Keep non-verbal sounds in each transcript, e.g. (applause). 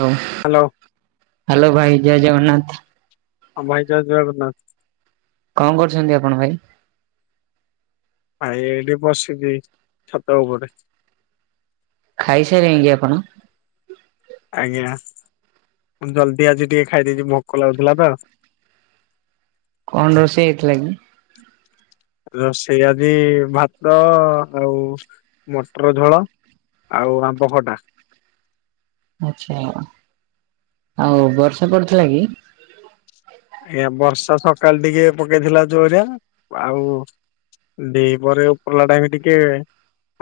ହଁ। Hello. Hello ଭାଇ ଜୟ ଜଗନ୍ନାଥ। ହଁ ଭାଇ ଜୟ ଜଗନ୍ନାଥ। କଣ କରୁଛନ୍ତି ଆପଣ ଭାଇ? ଭାଇ ଏଇଠି ବସିଚି ଛାତ ଉପରେ। ଖାଇସାରିଲେଣି କିି ଆପଣ? ଆଜ୍ଞା ମୁ ଜଲଦି ଆଜି ଟିକେ ଖାଇଦେଇଛି ଭୋକ ଲାଗୁଥିଲା ତ କଣ ରୋଷେଇ ହେଇଥିଲା କି? ରୋଷେଇ ଆଜି ଭାତ ଆଉ ମଟର ଝୋଳ ଆଉ ଆମ୍ବଖଟା। ଆଛା ଆଉ ବର୍ଷା ପଡୁଥିଲା କି? ଆ ବର୍ଷା ତ କାଲି ଟିକେ ପକେଇଥିଲା ଜୋରିଆ ଆଉ ଦି ପହରେ ଉପରଲା ଟାଇମ୍ ବି ଟିକେ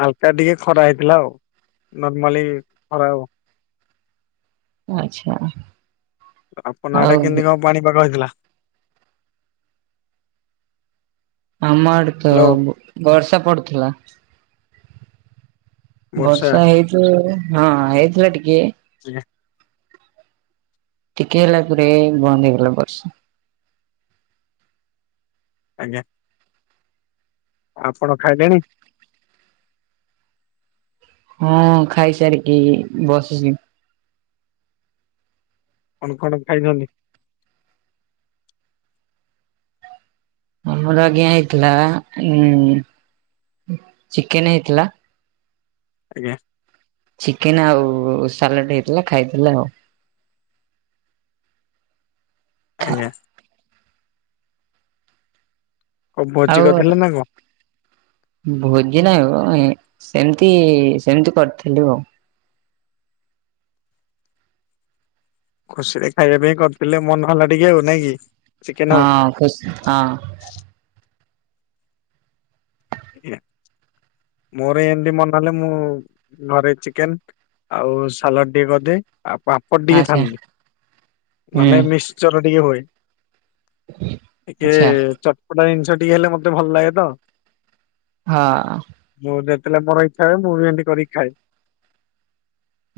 ହାଲକା ଟିକେ ଖରା ହେଇଥିଲା ଆଉ ନର୍ମାଲି ଖରା ଆଉ ଆଚ୍ଛା। ଆପଣ ଆଉ ଆଡେ କେମିତି କଣ ପାଣିପାଗ ହେଇଥିଲା? ଆମ ଆଡେ ତ ହ୍ୟାଲୋ ବର୍ଷା ପଡୁଥିଲା। ବର୍ଷା ହେଇଥିଲ ହଁ ହେଇଥିଲା ଟିକେ ଆଜ୍ଞା। ଟିକେ ହେଲା ପରେ ବନ୍ଦ ହେଇଗଲା ବର୍ଷା। ଆଜ୍ଞା। ଆପଣ ଖାଇଲେଣି? ହଁ ଖାଇସାରିକି ବସିଛି। କଣ କଣ ଖାଇଛନ୍ତି? ଆମର ଆଜ୍ଞା ହେଇଥିଲା ଉ ଚିକେନ ହେଇଥିଲା। ଆଜ୍ଞା। ଚିକେନ ଆଉ ସାଲାଡ଼ ହେଇଥିଲା ଖାଇଥିଲା ଆଉ ଆଜ୍ଞା। କଣ ଭୋଜି ଆଉ କରିଥିଲେ ନା କଣ? ଭୋଜି ନାହିଁ ମ ସେମିତି ସେମିତି କରିଥିଲୁ ଆଉ ଖୁସିରେ ଖାଇବା ପାଇଁ କରିଥିଲେ ମନ ହେଲା ଟିକେ ଆଉ ନାଇଁ କି? ଚିକେନ ଆଉ ହଁ ଖୁସି ହଁ। ମୋର ଏମତି ମନ ହେଲେ ମୁଁ ଘରେ ଚିକେନ ଆଉ ସାଲଡ଼ ଟିକେ କରିଦିଏ ଆଉ ପାମ୍ପଡ଼ ଟିକେ ଆଚ୍ଛା ଛାଣିଦିଏ ହୁଁ ନହେଲେ ମିକ୍ସ ଚର ଟିକେ ହୁଏ ଟିକେ ଆଚ୍ଛା ଚର ଚଟ୍ପଟା ଜିନିଷ ଟିକେ ହେଲେ ମତେ ଭଲ ଲାଗେ ତ ହଁ। ମୁଁ ଯେତେବେଳେ ମୋର ଇଛା ହୁଏ ମୁଁ ଏମତି କରିକି ଖାଏ।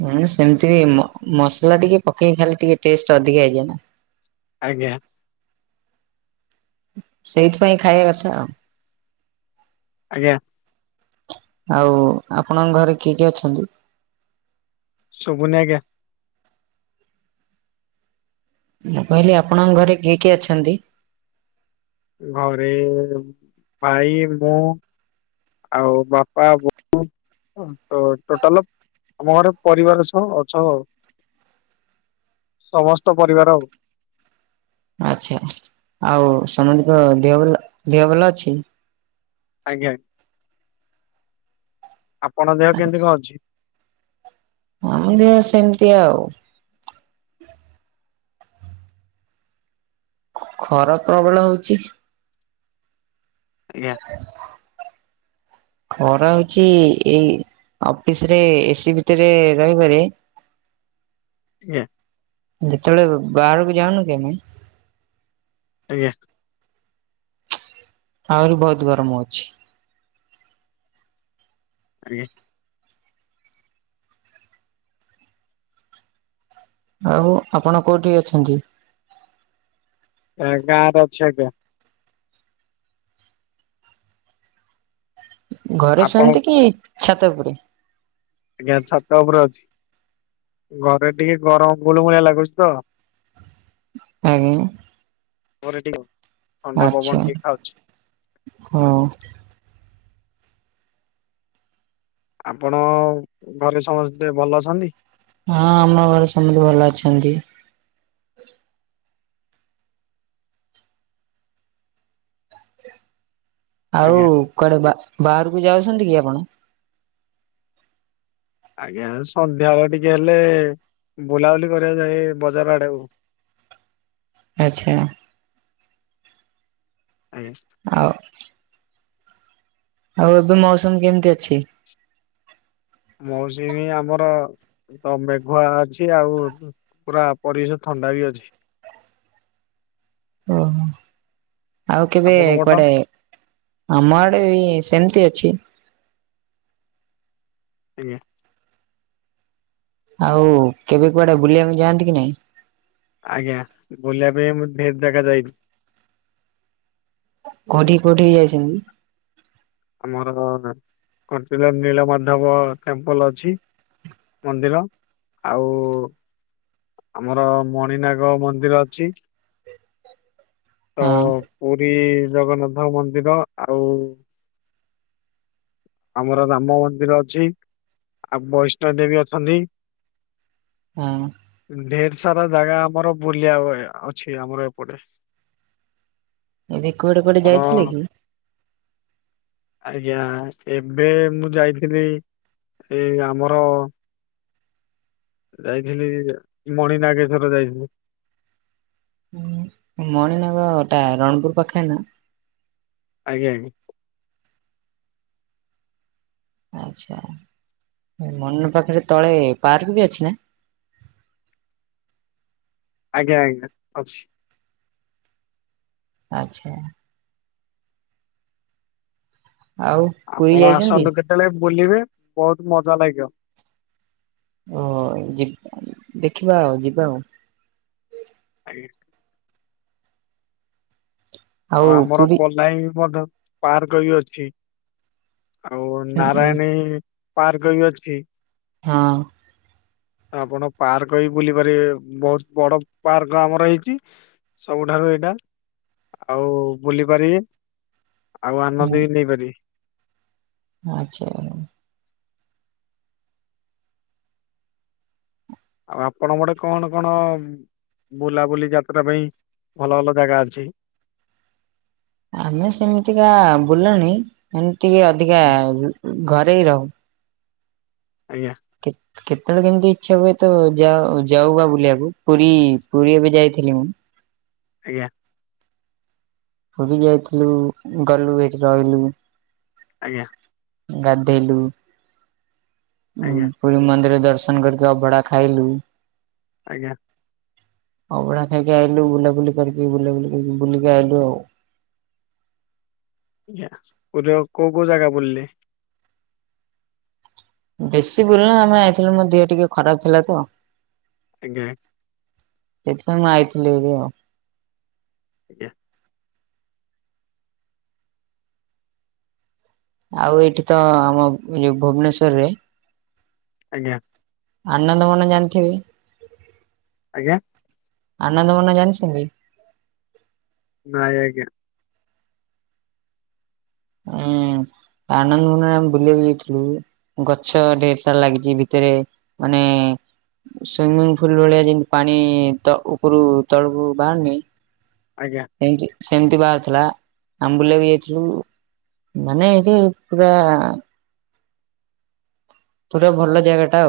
ହୁଁ ସେମିତି ବି ମସଲା ଟିକେ ପକେଇକି ଖାଲେ ଟିକେ ଟେଷ୍ଟ ଅଧିକା ହେଇଯାଏନା। ଆଜ୍ଞା। ସେଇଥିପାଇଁ ଖାଇବା କଥା ଆଉ ଆଜ୍ଞା। ଆଉ ଆପଣଙ୍କ ଘରେ କିଏ କିଏ ଅଛନ୍ତି? ସୁବୁନି ଆଜ୍ଞା। ମୁଁ କହିଲି ଆପଣଙ୍କ ଘରେ କିଏ କିଏ ଅଛନ୍ତି? ଘରେ ଭାଇ ମୁଁ ଆଉ ବାପା ବୋଉ। ତ ଟୋଟାଲ ଆମ ଘରେ ପରିବାର ସହ ଛ ଆଉ ସମସ୍ତ ପରିବାର ଆଉ ଆଚ୍ଛା ଆଉ ସମସ୍ତିଙ୍କ ଦେହଲ ଦେହ ଭଲ ଅଛି। ଆଜ୍ଞା। ଆପଣଙ୍କ ଦେହ କେମିତି କଣ ଅଛି? ହଁ ଦେହ ସେମିତି ଆଉ ଖରା ପ୍ରବଳ ହଉଛି। ଆଜ୍ଞା। (inaudible) ଖରା ହଉଛି ଏଇ ଅଫିସ ରେ ଏସି ଭିତରେ ରହିବାରେ ଆଜ୍ଞା ଯେତେବେଳେ ବାହାରକୁ ଯାଉନୁ କି ଆମେ ଆଜ୍ଞା ଆହୁରି ବହୁତ ଗରମ ହଉଛି। ଆଜ୍ଞା ଆଉ ଆପଣ କୋଉଠି ଅଛନ୍ତି? ଏ ଗାଁ ରେ ଅଛି ଆଜ୍ଞା। ଘରେ ଆପଣ ଶୁଅନ୍ତି କି ଛାତ ଉପୁରେ? ଆଜ୍ଞା ଛାତ ଉପରେ ଅଛି। ଘରେ ଟିକେ ଗରମ ଗୁଳଗୁଳିଆ ଲାଗୁଛି ତ। ହାଲୋ (unintelligible) ଥଣ୍ଡା ପବନ ଆଚ୍ଛା ଟିକେ ଖାଉଛି। ହୁଁ। ଆପଣ ଘରେ ସମସ୍ତେ ଭଲ ଅଛନ୍ତି? ହଁ ଆମ ଘରେ ସମସ୍ତେ ଭଲ ଅଛନ୍ତି। ଆଉ ଆଜ୍ଞା କୁଆଡେ ବା ବାହାରକୁ ଯାଉଛନ୍ତି କି ଆପଣ? ଆଜ୍ଞା ସନ୍ଧ୍ୟାବେଳେ ଟିକେ ହେଲେ ବୁଲାବୁଲି କରିବା ଯାଏ ବଜାର ଆଡେ ଆଉ। ଆଚ୍ଛା ଆଜ୍ଞା ଆଉ ଆଉ ଏବେ ମୌସମ କେମିତି ଅଛି? ମୌସୁମୀ ଆମର ତ ମେଘୁଆ ଅଛି ଆଉ ପୁରା ପରିବେଶ ଥଣ୍ଡା ବି ଅଛି। ଓହୋ ଆଉ କେବେ ଆପଣଙ୍କ ପଟ? କୁଆଡେ ଆମ ଆଡେ ବି ସେମିତି ଅଛି। ଆଜ୍ଞା ଆଉ କେବେ କୁଆଡେ ବୁଲିବାକୁ ଯାଆନ୍ତି କି ନାଇଁ? ଆଜ୍ଞା ବୁଲିବା ପାଇଁ ମୁଁ ଢେର୍ ଜାଗା ଯାଇଚି। କୋଉଠିକି କୋଉଠିକି ଯାଇଛନ୍ତି? ଆମର କଣ୍ଟିଳ ନୀଳମାଧବ ଟେମ୍ପଲ ଅଛି। ମନ୍ଦିର ଆଉ ଆମର ମଣିନାଗ ମନ୍ଦିର ଅଛି। ତ ହଁ ପୁରୀ ଜଗନ୍ନାଥ ମନ୍ଦିର ଆଉ ଆମର ରାମ ମନ୍ଦିର ଅଛି ଆଉ ବୈଷ୍ଣବ ଦେବୀ ଅଛନ୍ତି। ହଁ। ଢେର ସାରା ଜାଗା ଆମର ବୁଲିବା ଅଛି ଆମର ଏପଟେ। ଏବେ କୁଆଡେ କୋଆଡେ ଆପଣ ଯାଇଥିଲେ କି। ଆଜ୍ଞା ଏବେ ମୁଁ ଯାଇଥିଲି ଏ ଆମର। ଯାଇଥିଲି ମଣି ନାଗେଶ୍ଵର ଯାଇଥିଲି। ମଣି ନଗଟା ରଣପୁର ପାଖରେ ନା। ଆଜ୍ଞା ଆଜ୍ଞା। ଆଛା ମନ ପାଖରେ ତଳେ ପାର୍କ ବି ଅଛି ନା? ଆଜ୍ଞା ଆଜ୍ଞା ଅଛି। ଆଚ୍ଛା। ଆଉ ପୁରୀ ଆପଣ ଯାଇଛନ୍ତି? ଆସନ୍ତୁ କେତେବେଳେ ବୁଲିବେ ବହୁତ ମଜା ଲାଗିବ। ଓ ଯିବା ଦେଖିବା ଆଉ ଯିବା ଆଉ। ଆଜ୍ଞା। ଆଉ ଆମର ବଲାଇ ମଧ୍ୟ ପାର୍କ ବି ଅଛି। ଆଉ ଉଁ ଉଁ ନାରାୟଣୀ ପାର୍କ ବି ଅଛି। ହଁ। ଆପଣ ପାର୍କ ବି ବୁଲିପାରିବେ। ବହୁତ ବଡ ପାର୍କ ଆମର ହେଇଚି। ସବୁଠାରୁ ଏଇଟା ଆଉ ବୁଲି ପାରିବେ। ଆଉ ଆନନ୍ଦ ହୁଁ ବି ନେଇପାରିବେ। ଆଚ୍ଛା। ଆଉ ଆପଣଙ୍କ ଆଡେ କଣ କଣ ବୁଲାବୁଲି ଯାତ୍ରା ପାଇଁ ଭଲ ଭଲ ଜାଗା ଅଛି? ଆମେ ସେମିତିକା ବୁଲଣି ଏମିତି ଟିକେ ଅଧିକା ଘରେ ରହୁ। ଆଜ୍ଞା। ଠିକ୍। କେତେବେଳେ କେମିତି ଇଚ୍ଛା ହୁଏ ତ ଯାଉ ଯାଉ ବା ବୁଲିବାକୁ ପୁରୀ ପୁରୀ ଏବେ ଯାଇଥିଲି ମୁଁ। ଆଜ୍ଞା। ପୁରୀ ଯାଇଥିଲୁ ଗଲୁ ସେଠି ରହିଲୁ। ଆଜ୍ଞା। ଗାଧେଇଲୁ। ହଁ ଆଜ୍ଞା ପୁରୀ ମନ୍ଦିର ଦର୍ଶନ କରିକି ଅଭଡା ଖାଇଲୁ। ଆଜ୍ଞା। ଅବଢ଼ା ଖାଇକି ଆଇଲୁ। ବୁଲାବୁଲି କରିକି ବୁଲାବୁଲି କରିକି ବୁଲିକି ଆଇଲୁ ଆଉ। ଆଜ୍ଞା ପୁରୀର ଆଉ କୋଉ କୋଉ ଜାଗା ବୁଲିଲେ? ବେଶୀ ବୁଲନୁ ଆମେ ଯାଇଥିଲୁ, ମୋ ଦେହ ଟିକେ ଖରାପ ଥିଲା ତ। ଆଜ୍ଞା। ସେଇଥି ପାଇଁ ଆଇଥିଲି ହରି ଆଉ। ଆଜ୍ଞା। ଆଉ ଏଇଠି ତ ଆମ ଯୋଉ ଭୁବନେଶ୍ଵର ରେ ଆଜ୍ଞା। ଆନନ୍ଦ ମନ ଜାଣିଥିବେ। ଆଜ୍ଞା। ଆନନ୍ଦ ବନ ଜାଣିଛନ୍ତି? ନାଇଁ ଆଜ୍ଞା। ହୁଁ ଆନନ୍ଦ ବନ ଆମେ ବୁଲିବାକୁ ଯାଇଥିଲୁ। ଗଛ ଢେର ସାରା ଲାଗିଚି ଭିତରେ ମାନେ ସୁଇମିଂ ପୁଲ ଭଳିଆ ଯେମତି ପାଣି ଉପରୁ ତଳକୁ ବାହାରନି ଆଜ୍ଞା। ଏମତି ସେମିତି ବାହାରିଥିଲା। ଆମ୍ବୁଲି ବି ଯାଇଥିଲୁ। ମାନେ ଏଇଠି ପୁରା ଗୋଟେ ଭଲ ଜାଗା ଟା।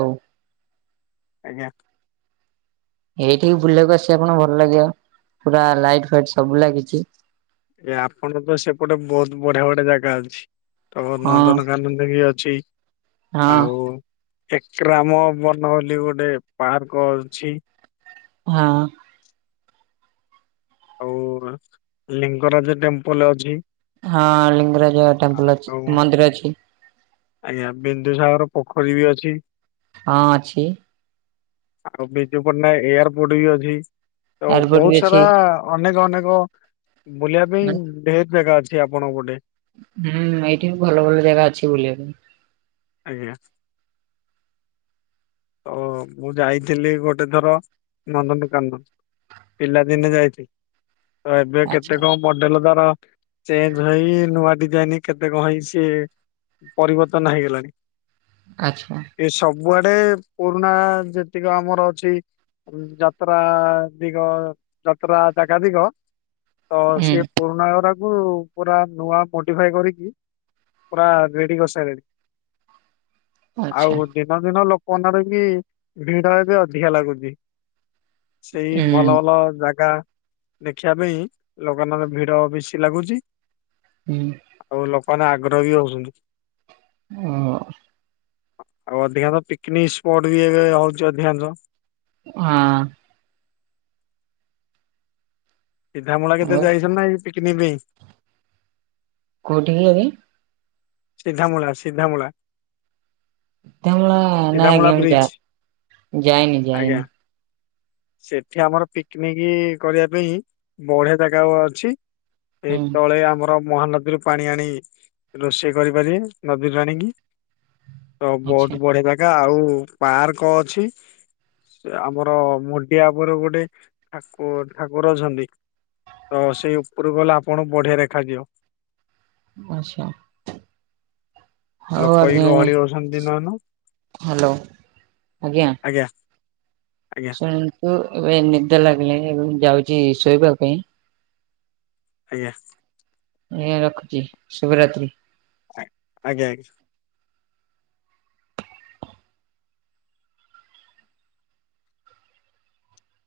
ଆଜ୍ଞା। (inaudible) ଏଇଠିକି ବୁଲିବାକୁ ଆସିବେ ଆପଣଙ୍କୁ ଭଲ୍ ଲାଗିବ। ପୁରା ଲାଇଟ୍ ଫାଇଟ୍ ସବୁ ଲାଗିଚି। ଏ ଆପଣଙ୍କର ତ ସେପଟେ ବୋହୁତ୍ ବଢିଆ ବଢିଆ ଜାଗା ଅଛି। ତମର ହଁ ନନ୍ଦନକାନନ ବି ଅଛି। ହଁ ଆଉ ଏକ୍ରାମ ବନ ବୋଲି ଗୋଟେ ପାର୍କ ଅଛି। ହଁ। ଆଉ ଲିଙ୍ଗରାଜ ଟେମ୍ପଲ୍ ଅଛି। ହଁ ଲିଙ୍ଗରାଜ ଟେମ୍ପଲ୍ ଅଛି ଆଉ ମନ୍ଦିର ଅଛି। ଆଜ୍ଞା ବିନ୍ଦୁସାଗର ପୋଖରୀ ବି ଅଛି। ହଁ ଅଛି। ଆଉ ବିଜୁ ପଟ୍ଟନାୟକେ ଏୟାରପୋର୍ଟ ବି ଅଛି। ତ ଏୟାରପୋର୍ଟ ବି ବହୁତ୍ ଅଛି ସାରା ଅନେକ ଅନେକ ବୁଲିବା ପାଇଁ ମାନେ ଢେର୍ ଜାଗା ଅଛି ଆପଣଙ୍କ ପଟେ। ହୁଁ ଏଇଠି ଭଲ ଭଲ ଜାଗା ଅଛି ବୁଲିବା ପାଇଁ। ଆଜ୍ଞା। ଓ ମୁଁ ଯାଇଥିଲି ଗୋଟେ ଥର ନନ୍ଦନକାନ୍ଦନ। ପିଲାଦିନେ ଯାଇଥିଲି ତ ଏବେ ଆଚ୍ଛା କେତେ କମ ମଡେଲ ତାର ଚେଞ୍ଜ ହେଇ ନୂଆ ଡିଜାଇନି କେତେ କଣ ହେଇଚି। ପରିବର୍ତ୍ତନ ହେଇଗଲାଣି। ଆଚ୍ଛା। ଏ ସବୁ ଆଡେ ପୁରୁଣା ଯେତିକ ଆମର ଅଛି। ଯାତ୍ରା ଦିଗ ଯାତ୍ରା ଜାଗା ତିକ ତ ସେ ହୁଁ ପୁରୁଣା ଓରା ହୁଁ ପୁରା ନୂଆ ମୋଡିଫାଏ କରିକି ପୁରା ରେଡି କରି ସାରିଲେଣି। ଆଉ ଆଚ୍ଛା (unintelligible) ଦିନ ଦିନ ଲୋକ ମାନଙ୍କର ବି ଭିଡ ଏବେ ଅଧିକା ଲାଗୁଚି। ସେଇ ଭଲ ହୁଁ ଭଲ ଜାଗା ଦେଖିବା ପାଇଁ ଲୋକମାନଙ୍କ ଭିଡ ବେଶୀ ଲାଗୁଚି। ହୁଁ। ଆଉ ଲୋକମାନେ ଆଗ୍ରହ ବି ହୋଉଚନ୍ତି। ହଁ। ଆଉ ଅଧିକାଂଶ ପିକନିକ୍ ସ୍ପଟ୍ ବି ଏବେ ହୋଉଚି ଅଧିକାଂଶ। ହଁ। ସିଧାମୂଳା କେତେ ଯାଇଚନ୍ତି ନା ଏଇ ପିକିନିକ୍ ପାଇଁ? କୋଉଠି କି ଏଇ? ସିଧାମୂଳା ସିଧାମୂଳା। ସିଧାମୂଳା ନାଇଁ ସିଧାମୂଳା ଆଜ୍ଞା ବ୍ରିଜ। ମୁଁ ଯା-ଯାଇନି ଆଜ୍ଞା ଯାଇନି। ସେଠି ଆମର ପିକିନିକ୍ କରିବା ପାଇଁ ବଢିଆ ଜାଗା ଆମର ଅଛି। ସେ ହୁଁ। ତଳେ ଆମର ମହାନଦୀରୁ ପାଣି ଆଣି ରୋଷେଇ କରିପାରିବେ ନଦୀରୁ ଆଣିକି ତ ଆଚ୍ଛା ବୋହୁତ ବଢିଆ ଜା ଗା ଆଉ ପାର୍କ ଅଛି। ସେ ଆମର ମୋ ଏୟା ଉପରେ ଗୋଟେ ଠାକୁ-ଠାକୁର ଅଛନ୍ତି। ତ ସେଇ ଉପରକୁ ଗଲେ ଆପଣଙ୍କୁ ବଢିଆ ଦେଖାଯିବ। ଆଚ୍ଛା। ହୋଉ ଲୋକ ଏଇ ଆଜ୍ଞା। ଗହଳି ହଉଛନ୍ତି ଦିନମାନ ହାଲୋ ଆଜ୍ଞା। ଆଜ୍ଞା ଶୁଣନ୍ତୁ ଏବେ ନିଦ ଲାଗିଲାଣି ଏବେ ମୁଁ ଯାଉଚି ଶୋଇବା ପାଇଁ। ଆଜ୍ଞା। ଆଜ୍ଞା ରଖୁଚି ଶୁଭରାତ୍ରୀ। ଆକ୍ ଆଜ୍ଞା ଆଜ୍ଞା।